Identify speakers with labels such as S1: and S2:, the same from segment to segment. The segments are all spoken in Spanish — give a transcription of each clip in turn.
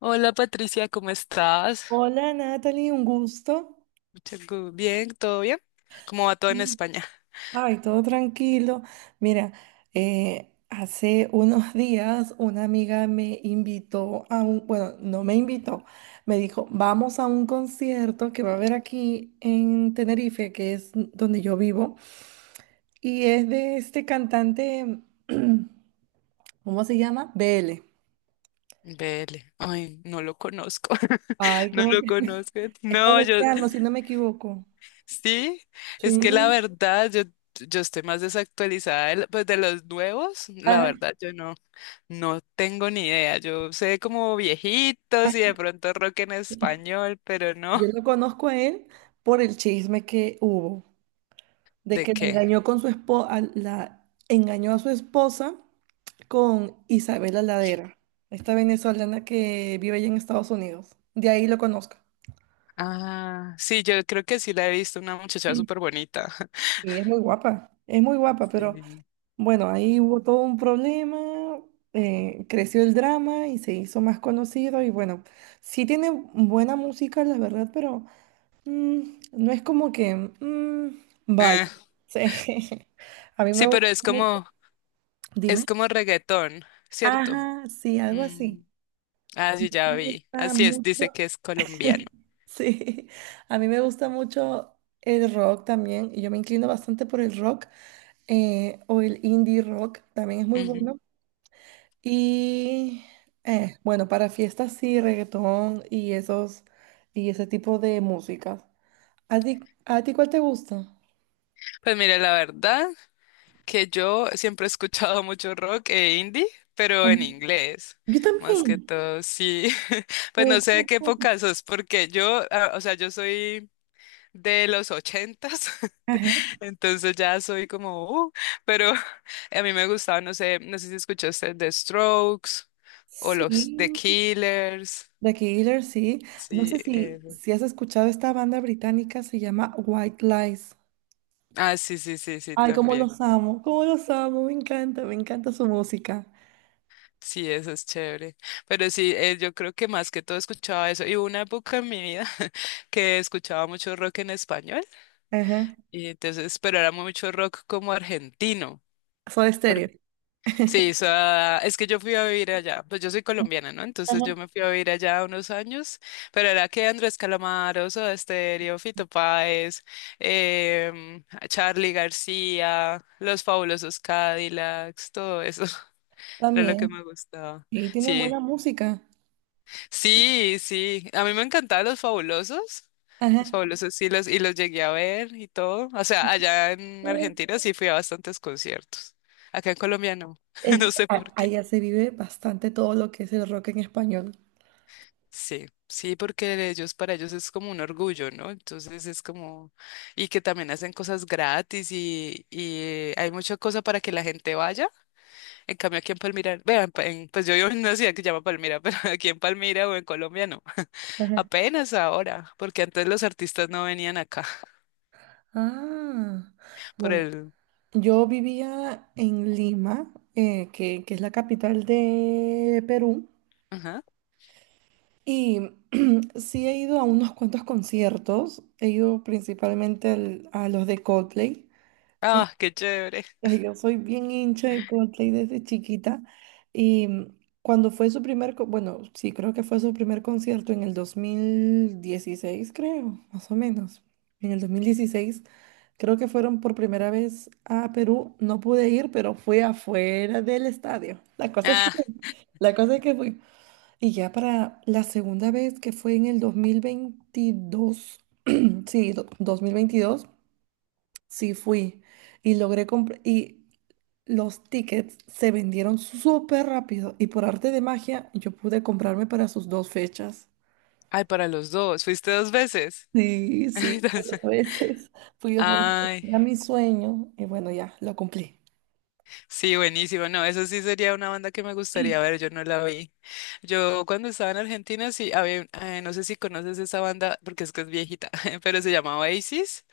S1: Hola Patricia, ¿cómo estás?
S2: Hola Natalie, un gusto.
S1: Bien, ¿todo bien? ¿Cómo va todo en
S2: Mm.
S1: España?
S2: Ay, todo tranquilo. Mira, hace unos días una amiga me invitó bueno, no me invitó, me dijo, vamos a un concierto que va a haber aquí en Tenerife, que es donde yo vivo, y es de este cantante, ¿cómo se llama? BL.
S1: Vele, ay, no lo conozco,
S2: Ay,
S1: no
S2: como
S1: lo
S2: que
S1: conozco.
S2: es
S1: No, yo,
S2: colombiano, si no me equivoco.
S1: sí, es que la
S2: Sí.
S1: verdad, yo estoy más desactualizada de, pues, de los nuevos, la
S2: Ajá.
S1: verdad, yo no tengo ni idea. Yo sé como viejitos y de pronto rock en español, pero no,
S2: Yo lo conozco a él por el chisme que hubo, de
S1: ¿de
S2: que le
S1: qué?
S2: engañó con su esposa, la engañó a su esposa con Isabela Ladera, esta venezolana que vive allá en Estados Unidos. De ahí lo conozco.
S1: Ah, sí, yo creo que sí la he visto, una muchacha súper bonita.
S2: Sí, es muy guapa, pero bueno, ahí hubo todo un problema, creció el drama y se hizo más conocido y bueno, sí tiene buena música, la verdad, pero no es como que, vaya,
S1: Sí.
S2: sí. A mí me
S1: Sí,
S2: gusta
S1: pero es
S2: mucho.
S1: como, es
S2: Dime.
S1: como reggaetón, ¿cierto?
S2: Ajá, sí, algo
S1: Mm,
S2: así.
S1: ah,
S2: Me
S1: sí, ya vi.
S2: gusta
S1: Así es,
S2: mucho.
S1: dice que es colombiano.
S2: Sí, a mí me gusta mucho el rock también y yo me inclino bastante por el rock o el indie rock, también es muy
S1: Ujú.
S2: bueno. Y bueno, para fiestas sí, reggaetón y esos y ese tipo de música. ¿A ti, a ti cuál te gusta?
S1: Pues mire, la verdad que yo siempre he escuchado mucho rock e indie, pero
S2: Ajá.
S1: en inglés,
S2: Yo
S1: más que
S2: también.
S1: todo, sí. Pues
S2: Me
S1: no sé
S2: gusta
S1: de qué
S2: mucho.
S1: época sos, porque yo, ah, o sea, yo soy de los ochentas,
S2: Ajá.
S1: entonces ya soy como, pero a mí me gustaba, no sé si escuchaste The Strokes o los The
S2: Sí,
S1: Killers.
S2: The Killer, sí. No
S1: Sí,
S2: sé si,
S1: eso.
S2: si has escuchado esta banda británica, se llama White Lies.
S1: Ah, sí, sí, sí, sí,
S2: Ay,
S1: también.
S2: cómo los amo, me encanta su música.
S1: Sí, eso es chévere. Pero sí, yo creo que más que todo escuchaba eso. Y hubo una época en mi vida que escuchaba mucho rock en español.
S2: Ajá.
S1: Y entonces, pero era mucho rock como argentino.
S2: Soy estéreo.
S1: Porque, sí, o sea, es que yo fui a vivir allá. Pues yo soy colombiana, ¿no? Entonces
S2: Ajá.
S1: yo me fui a vivir allá unos años. Pero era que Andrés Calamaro, Soda Stereo, Fito Páez, em, Charly García, Los Fabulosos Cadillacs, todo eso. Era lo que
S2: También.
S1: me gustaba.
S2: Y tienen
S1: Sí,
S2: buena música.
S1: sí, sí. A mí me encantaban los fabulosos. Los
S2: Ajá.
S1: fabulosos sí los, y los llegué a ver y todo. O sea, allá en Argentina sí fui a bastantes conciertos. Acá en Colombia no.
S2: Es
S1: No
S2: que
S1: sé por qué.
S2: allá se vive bastante todo lo que es el rock en español.
S1: Sí, sí, porque ellos, para ellos es como un orgullo, ¿no? Entonces es como, y que también hacen cosas gratis y hay mucha cosa para que la gente vaya. En cambio aquí en Palmira, vean, pues yo vivo en una ciudad que se llama Palmira, pero aquí en Palmira o en Colombia no.
S2: Ajá.
S1: Apenas ahora, porque antes los artistas no venían acá
S2: Ah,
S1: por
S2: bueno,
S1: el...
S2: yo vivía en Lima, que es la capital de Perú,
S1: Ajá.
S2: y sí he ido a unos cuantos conciertos. He ido principalmente a los de Coldplay, que
S1: Ah, qué chévere.
S2: ay, yo soy bien hincha de Coldplay desde chiquita. Y cuando fue bueno, sí, creo que fue su primer concierto en el 2016 creo, más o menos. En el 2016. Creo que fueron por primera vez a Perú. No pude ir, pero fui afuera del estadio. La cosa es que,
S1: Ah,
S2: la cosa es que fui. Y ya para la segunda vez, que fue en el 2022, sí, 2022, sí fui. Y logré comprar. Y los tickets se vendieron súper rápido. Y por arte de magia, yo pude comprarme para sus dos fechas.
S1: ay, para los dos. Fuiste dos veces.
S2: Sí, sí, fui dos
S1: Entonces,
S2: veces. Fui dos veces.
S1: ay,
S2: Era mi sueño. Y bueno, ya, lo cumplí.
S1: sí, buenísimo. No, eso sí sería una banda que me gustaría ver. Yo no la vi. Yo cuando estaba en Argentina, sí, había, no sé si conoces esa banda, porque es que es viejita, pero se llama Oasis.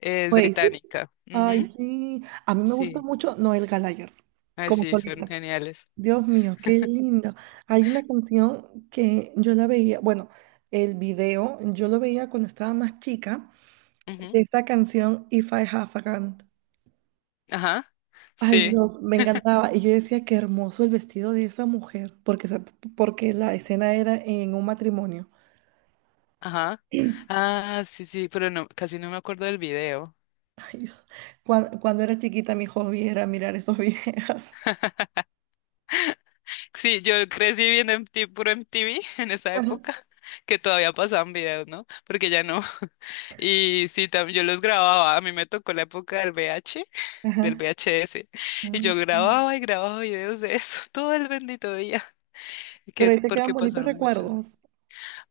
S1: Es
S2: Güey, sí.
S1: británica.
S2: Ay,
S1: Ujú.
S2: sí. Sí. A mí me gusta
S1: Sí.
S2: mucho Noel Gallagher
S1: Ay,
S2: como
S1: sí, son
S2: solista.
S1: geniales.
S2: Dios mío, qué lindo. Hay una canción que yo la veía, bueno, el video, yo lo veía cuando estaba más chica,
S1: Ujú.
S2: de esa canción If I Have a Gun.
S1: Ajá.
S2: Ay,
S1: Sí.
S2: Dios, me encantaba. Y yo decía, qué hermoso el vestido de esa mujer, porque, porque la escena era en un matrimonio.
S1: Ajá. Ah, sí, sí, pero no, casi no me acuerdo del video.
S2: Ay, Dios. Cuando, era chiquita, mi hobby era mirar esos videos.
S1: Sí, yo crecí viendo MTV, puro MTV en esa
S2: Ajá.
S1: época, que todavía pasaban videos, ¿no? Porque ya no. Y sí, también yo los grababa. A mí me tocó la época del VH, del
S2: Ajá.
S1: VHS. Y yo
S2: Mm.
S1: grababa y grababa videos de eso todo el bendito día. Y
S2: Pero
S1: que,
S2: ahí te quedan
S1: porque
S2: bonitos
S1: pasaba mucho.
S2: recuerdos.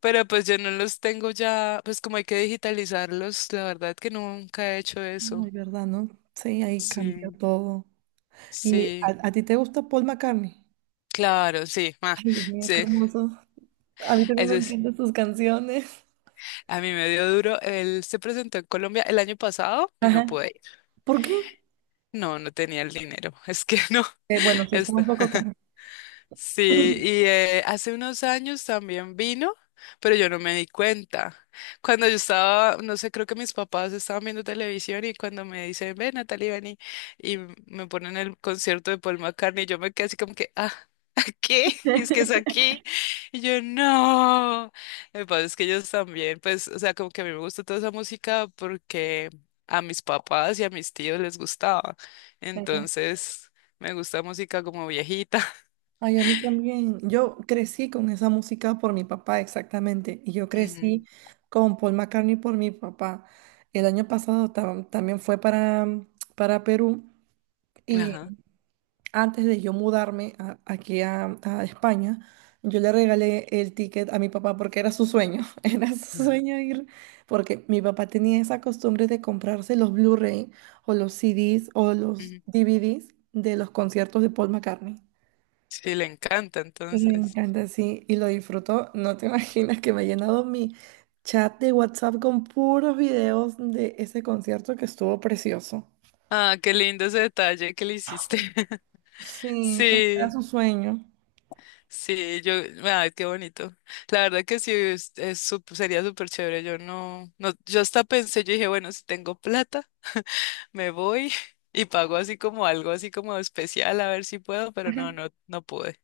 S1: Pero pues yo no los tengo ya, pues como hay que digitalizarlos, la verdad que nunca he hecho
S2: Ay,
S1: eso.
S2: ¿verdad, no? Sí, ahí cambió
S1: Sí,
S2: todo. ¿Y
S1: sí.
S2: a ti te gusta Paul McCartney?
S1: Claro, sí, ah,
S2: Ay, mira, qué
S1: sí,
S2: hermoso. A mí también
S1: eso
S2: me
S1: es.
S2: encantan sus canciones.
S1: A mí me dio duro. Él se presentó en Colombia el año pasado y no
S2: Ajá.
S1: pude ir.
S2: ¿Por qué?
S1: No, no tenía el dinero. Es que no,
S2: Bueno, sí, está
S1: esto.
S2: un poco caro.
S1: Sí, y hace unos años también vino, pero yo no me di cuenta. Cuando yo estaba, no sé, creo que mis papás estaban viendo televisión y cuando me dicen, ven, Natalie, ven y me ponen el concierto de Paul McCartney, yo me quedé así como que, ah, ¿qué? Es que es aquí. Y yo, no. Me pasa es que ellos también, pues, o sea, como que a mí me gusta toda esa música porque a mis papás y a mis tíos les gustaba.
S2: Ajá.
S1: Entonces, me gusta música como viejita.
S2: Ay, a mí también. Yo crecí con esa música por mi papá, exactamente. Y yo crecí con Paul McCartney por mi papá. El año pasado también fue para, Perú.
S1: Ajá.
S2: Antes de yo mudarme aquí a España, yo le regalé el ticket a mi papá porque era su sueño, era su
S1: Claro.
S2: sueño ir, porque mi papá tenía esa costumbre de comprarse los Blu-ray o los CDs o los
S1: Ujú.
S2: DVDs de los conciertos de Paul McCartney.
S1: Sí, le encanta,
S2: Me
S1: entonces.
S2: encanta, sí, y lo disfrutó. No te imaginas que me ha llenado mi chat de WhatsApp con puros videos de ese concierto que estuvo precioso.
S1: Ah, qué lindo ese detalle que le hiciste.
S2: Sí, era
S1: Sí,
S2: su sueño.
S1: sí, yo, ay, qué bonito. La verdad que sí, es sería súper chévere. Yo no, yo hasta pensé, yo dije, bueno, si tengo plata, me voy y pago así como algo así como especial, a ver si puedo, pero
S2: Ajá.
S1: no, no, no pude.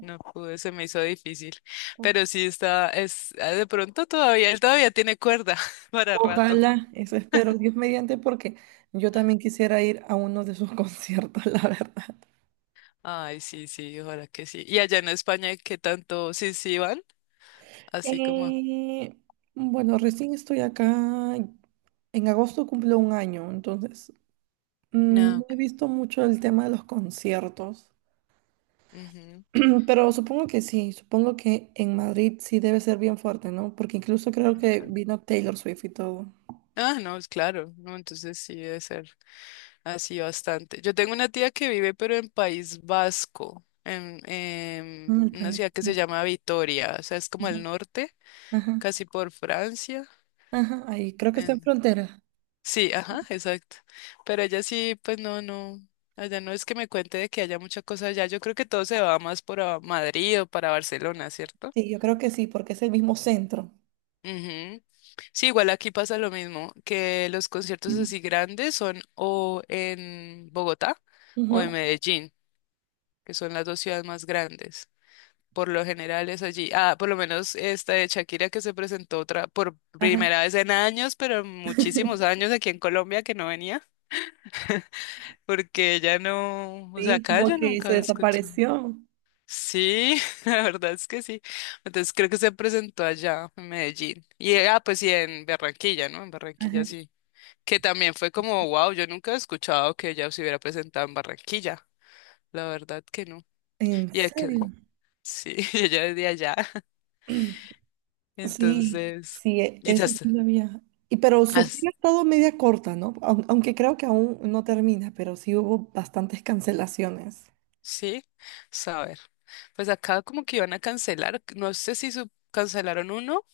S1: No pude, se me hizo difícil. Pero sí está, de pronto todavía, él todavía tiene cuerda para rato.
S2: Ojalá, eso espero, Dios mediante, porque yo también quisiera ir a uno de sus conciertos, la verdad.
S1: Ay, sí, sí, ojalá que sí. Y allá en España, ¿qué tanto? Sí, sí, van, así como.
S2: Eh, bueno, recién estoy acá. En agosto cumplo un año, entonces
S1: No,
S2: no
S1: ok,
S2: he visto mucho el tema de los conciertos.
S1: ujú,
S2: Pero supongo que sí, supongo que en Madrid sí debe ser bien fuerte, ¿no? Porque incluso creo que
S1: claro.
S2: vino Taylor Swift y todo.
S1: Ah, no, es claro, no, entonces sí debe ser así bastante. Yo tengo una tía que vive, pero en País Vasco, en,
S2: Mm,
S1: en
S2: el
S1: una
S2: país.
S1: ciudad que se llama Vitoria, o sea, es como
S2: Ajá,
S1: el norte,
S2: ajá,
S1: casi por Francia.
S2: ajá, ahí creo que está en
S1: en-
S2: frontera.
S1: Sí, ajá, exacto. Pero ella sí, pues no, no. Allá no es que me cuente de que haya mucha cosa allá. Yo creo que todo se va más por a Madrid o para Barcelona, ¿cierto?
S2: Sí, yo creo que sí, porque es el mismo centro.
S1: Ujú. Sí, igual aquí pasa lo mismo, que los conciertos así grandes son o en Bogotá o
S2: Ujú,
S1: en Medellín, que son las dos ciudades más grandes. Por lo general es allí. Ah, por lo menos esta de Shakira que se presentó otra por
S2: ajá.
S1: primera vez en años, pero en muchísimos años aquí en Colombia que no venía, porque ella no, o sea,
S2: Sí,
S1: acá
S2: como
S1: yo
S2: que
S1: nunca
S2: se
S1: había escuchado.
S2: desapareció.
S1: Sí, la verdad es que sí. Entonces creo que se presentó allá en Medellín. Y ah, pues sí, en Barranquilla, ¿no? En
S2: Ajá.
S1: Barranquilla sí. Que también fue como, wow, yo nunca he escuchado que ella se hubiera presentado en Barranquilla, la verdad que no.
S2: ¿En
S1: Y ella que,
S2: serio?
S1: sí, y ella es de allá,
S2: Sí,
S1: entonces,
S2: sí, eso sí
S1: quizás,
S2: lo había. Y pero su
S1: as-
S2: gira es todo media corta, ¿no? Aunque creo que aún no termina, pero sí hubo bastantes cancelaciones.
S1: sí, saber. Pues acá como que iban a cancelar, no sé si cancelaron uno,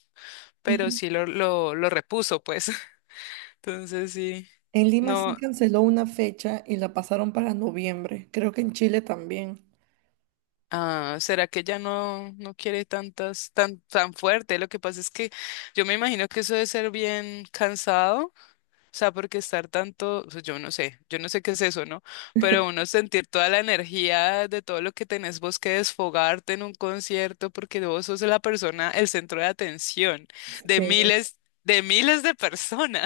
S1: pero
S2: Ujú.
S1: sí lo repuso, pues, entonces sí,
S2: En Lima sí
S1: no.
S2: canceló una fecha y la pasaron para noviembre. Creo que en Chile también.
S1: Ah, ¿será que ella no quiere tantas, tan, tan fuerte? Lo que pasa es que yo me imagino que eso debe ser bien cansado. O sea, porque estar tanto, o sea, yo no sé qué es eso, ¿no? Pero uno sentir toda la energía de todo lo que tenés vos que desfogarte en un concierto, porque vos sos la persona, el centro de atención de
S2: Sí,
S1: miles, de miles de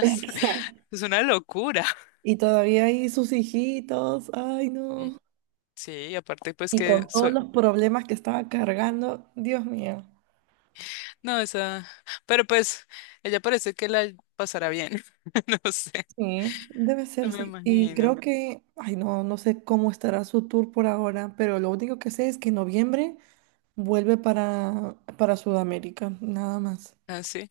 S2: exacto.
S1: Es una locura.
S2: Y todavía ahí sus hijitos, ay
S1: Mm,
S2: no.
S1: sí, y aparte pues
S2: Y
S1: que
S2: con todos
S1: suena.
S2: los problemas que estaba cargando, Dios mío.
S1: No, esa, pero pues ella parece que la pasará bien. No sé,
S2: Sí, debe ser,
S1: me
S2: sí. Y creo
S1: imagino.
S2: que, ay, no, no sé cómo estará su tour por ahora, pero lo único que sé es que en noviembre vuelve para Sudamérica, nada más.
S1: Así.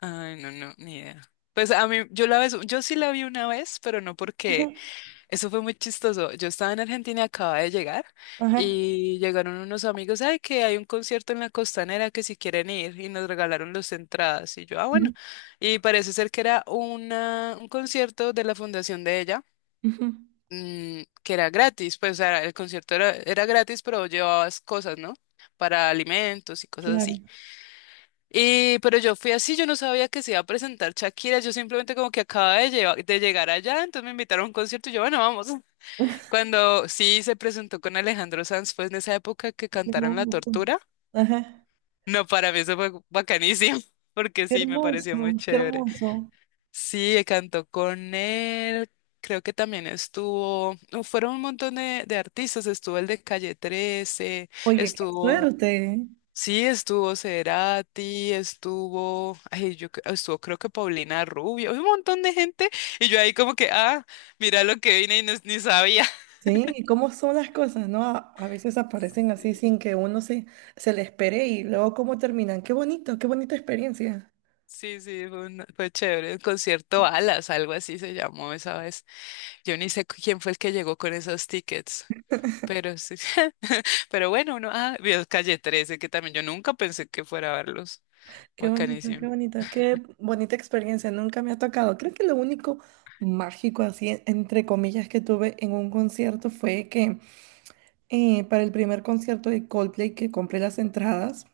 S1: Ay, no, no, ni idea. Pues a mí, yo la vez, yo sí la vi una vez, pero no
S2: Ajá,
S1: porque eso fue muy chistoso. Yo estaba en Argentina, acababa de llegar
S2: ajá,
S1: y llegaron unos amigos, ay, que hay un concierto en la Costanera que si quieren ir y nos regalaron las entradas y yo, ah, bueno.
S2: ujú,
S1: Y parece ser que era un concierto de la fundación de ella,
S2: ujú,
S1: que era gratis, pues o sea, el concierto era gratis, pero llevabas cosas, ¿no? Para alimentos y cosas así.
S2: claro.
S1: Y, pero yo fui así, yo no sabía que se iba a presentar Shakira, yo simplemente como que acaba de, de llegar allá, entonces me invitaron a un concierto y yo, bueno, vamos. Cuando sí se presentó con Alejandro Sanz, fue en esa época que
S2: Qué
S1: cantaron La
S2: hermoso.
S1: Tortura.
S2: Ajá,
S1: No, para mí eso fue bacanísimo, porque
S2: qué
S1: sí, me pareció muy
S2: hermoso, qué
S1: chévere.
S2: hermoso.
S1: Sí, cantó con él, creo que también estuvo, no, fueron un montón de artistas, estuvo el de Calle 13,
S2: Oye, qué
S1: estuvo...
S2: suerte.
S1: Sí, estuvo Cerati, estuvo, ay, yo estuvo creo que Paulina Rubio, un montón de gente, y yo ahí como que, ah, mira lo que vine y ni sabía.
S2: Sí, ¿y cómo son las cosas, no? A veces aparecen así
S1: Sí,
S2: sin que uno se le espere y luego cómo terminan. Qué bonito, qué bonita experiencia.
S1: sí, sí, fue, fue chévere, el concierto Alas, algo así se llamó esa vez. Yo ni sé quién fue el que llegó con esos tickets, pero sí, pero bueno, uno, ah, vio Calle 13, que también yo nunca pensé que fuera a verlos,
S2: Qué bonito, qué
S1: bacanísimo.
S2: bonito, qué bonita experiencia. Nunca me ha tocado. Creo que lo único mágico, así, entre comillas, que tuve en un concierto fue que para el primer concierto de Coldplay que compré las entradas,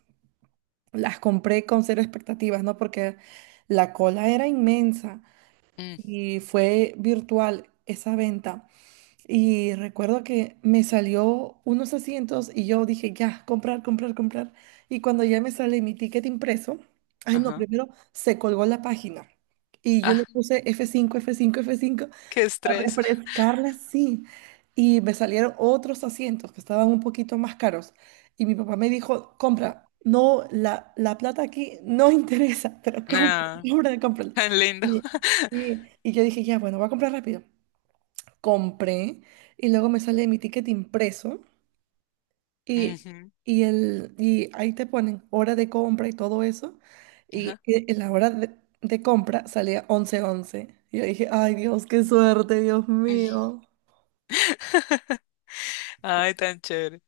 S2: las compré con cero expectativas, ¿no? Porque la cola era inmensa
S1: Mm,
S2: y fue virtual esa venta. Y recuerdo que me salió unos asientos y yo dije, ya, comprar, comprar, comprar. Y cuando ya me sale mi ticket impreso, ay no,
S1: ajá,
S2: primero se colgó la página. Y yo
S1: ah,
S2: le puse F5 F5 F5
S1: qué
S2: a
S1: estrés,
S2: refrescarla, sí. Y me salieron otros asientos que estaban un poquito más caros. Y mi papá me dijo, compra, no, la plata aquí no interesa, pero compra,
S1: ah,
S2: compra, compra.
S1: tan lindo.
S2: Y, y yo dije, ya, bueno, voy a comprar rápido compré y luego me sale mi ticket impreso y, y ahí te ponen hora de compra y todo eso. Y,
S1: Ajá.
S2: y- y la hora de compra salía 11:11. Y yo dije, ay Dios, qué suerte, Dios mío.
S1: Ay, tan chévere.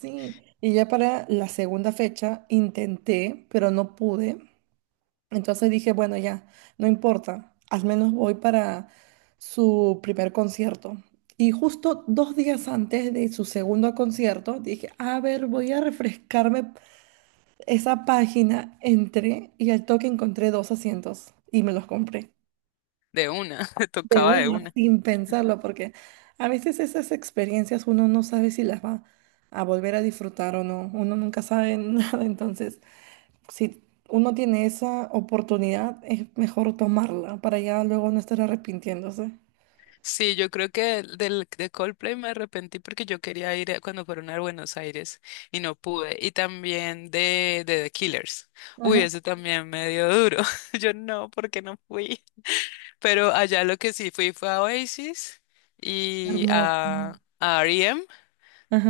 S2: Sí, y ya para la segunda fecha intenté, pero no pude. Entonces dije, bueno, ya, no importa, al menos voy para su primer concierto. Y justo 2 días antes de su segundo concierto, dije, a ver, voy a refrescarme esa página. Entré y al toque encontré dos asientos y me los compré.
S1: De una,
S2: De
S1: tocaba de
S2: una,
S1: una.
S2: sin pensarlo, porque a veces esas experiencias uno no sabe si las va a volver a disfrutar o no. Uno nunca sabe nada, entonces si uno tiene esa oportunidad, es mejor tomarla para ya luego no estar arrepintiéndose.
S1: Sí, yo creo que de Coldplay me arrepentí porque yo quería ir cuando fueron a Buenos Aires y no pude. Y también de The Killers. Uy,
S2: Ajá.
S1: eso también me dio duro. Yo no, porque no fui. Pero allá lo que sí fui fue a Oasis y
S2: Hermoso.
S1: a R.E.M.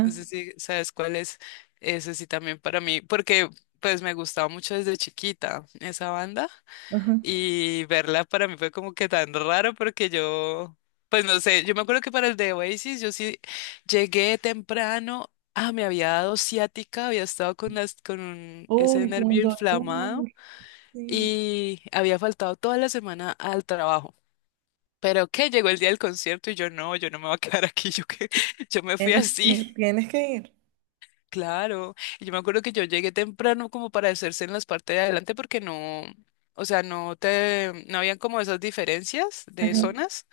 S1: No sé si sabes cuál es. Ese sí también para mí, porque pues me gustaba mucho desde chiquita esa banda.
S2: ajá.
S1: Y verla para mí fue como que tan raro porque yo, pues no sé, yo me acuerdo que para el de Oasis yo sí llegué temprano, ah, me había dado ciática, había estado con con ese
S2: Uy, con
S1: nervio inflamado
S2: dolor, sí.
S1: y había faltado toda la semana al trabajo. Pero que llegó el día del concierto y yo no me voy a quedar aquí, yo que yo me fui
S2: Tienes que
S1: así.
S2: ir, tienes que ir.
S1: Claro, y yo me acuerdo que yo llegué temprano como para hacerse en las partes de adelante porque no, o sea, no habían como esas diferencias de
S2: Ajá,
S1: zonas.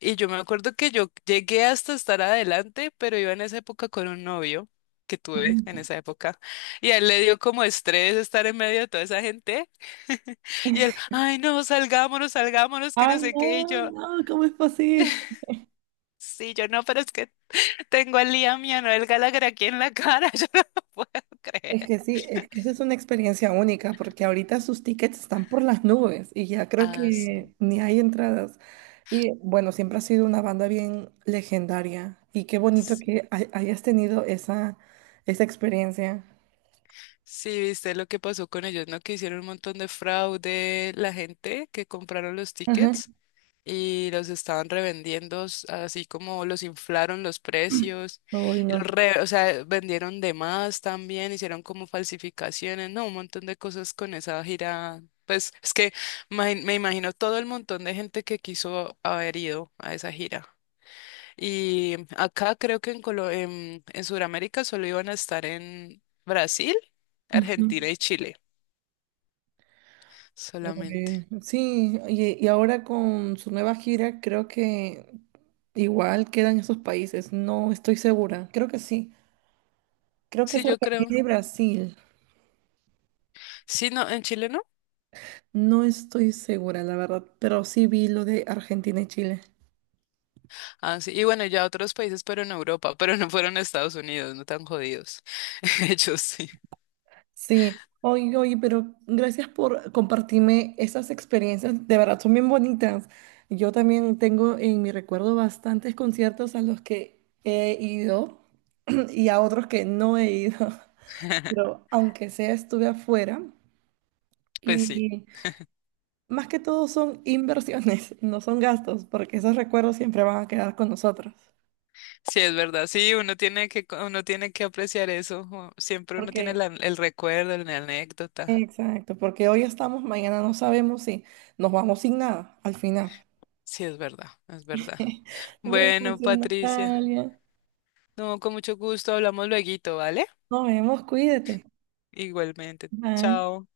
S1: Y yo me acuerdo que yo llegué hasta estar adelante, pero iba en esa época con un novio que tuve en
S2: ajá.
S1: esa época. Y a él le dio como estrés estar en medio de toda esa gente. Y él, ay, no, salgámonos, salgámonos, que no
S2: Ay,
S1: sé qué. Y
S2: no,
S1: yo,
S2: no, ¿cómo es posible?
S1: sí, yo no, pero es que tengo al Liam y a Noel Gallagher aquí en la cara, yo no lo puedo creer.
S2: Es que sí, es que esa es una experiencia única, porque ahorita sus tickets están por las nubes y ya creo
S1: Ah, sí.
S2: que ni hay entradas. Y bueno, siempre ha sido una banda bien legendaria y qué bonito
S1: Sí,
S2: que hayas tenido esa experiencia.
S1: sí, viste lo que pasó con ellos, ¿no? Que hicieron un montón de fraude la gente que compraron los
S2: Ajá.
S1: tickets y los estaban revendiendo, así como los inflaron los precios,
S2: Uy,
S1: y los
S2: no.
S1: o sea, vendieron de más también, hicieron como falsificaciones, ¿no? Un montón de cosas con esa gira. Pues es que me imagino todo el montón de gente que quiso haber ido a esa gira. Y acá creo que en Sudamérica solo iban a estar en Brasil,
S2: Ujú.
S1: Argentina y Chile, solamente.
S2: Uy, sí, y ahora con su nueva gira creo que igual quedan esos países, no estoy segura, creo que sí, creo que
S1: Sí,
S2: es
S1: yo creo.
S2: Argentina y Brasil.
S1: Sí, no, en Chile no.
S2: No estoy segura, la verdad, pero sí vi lo de Argentina y Chile.
S1: Ah, sí. Y bueno, ya otros países, pero en Europa, pero no fueron a Estados Unidos, no tan jodidos. Ellos sí.
S2: Sí, oye, oye, pero gracias por compartirme esas experiencias, de verdad son bien bonitas. Yo también tengo en mi recuerdo bastantes conciertos a los que he ido y a otros que no he ido, pero aunque sea estuve afuera
S1: Pues sí,
S2: y más que todo son inversiones, no son gastos, porque esos recuerdos siempre van a quedar con nosotros.
S1: sí es verdad. Sí, uno tiene que apreciar eso. Siempre uno tiene
S2: Porque
S1: el recuerdo, la anécdota.
S2: Exacto, porque hoy estamos, mañana no sabemos si nos vamos sin nada al final.
S1: Sí, es verdad, es verdad.
S2: Gracias,
S1: Bueno, Patricia,
S2: Natalia.
S1: no, con mucho gusto, hablamos lueguito, ¿vale?
S2: Nos vemos, cuídate.
S1: Igualmente.
S2: Bye.
S1: Chao.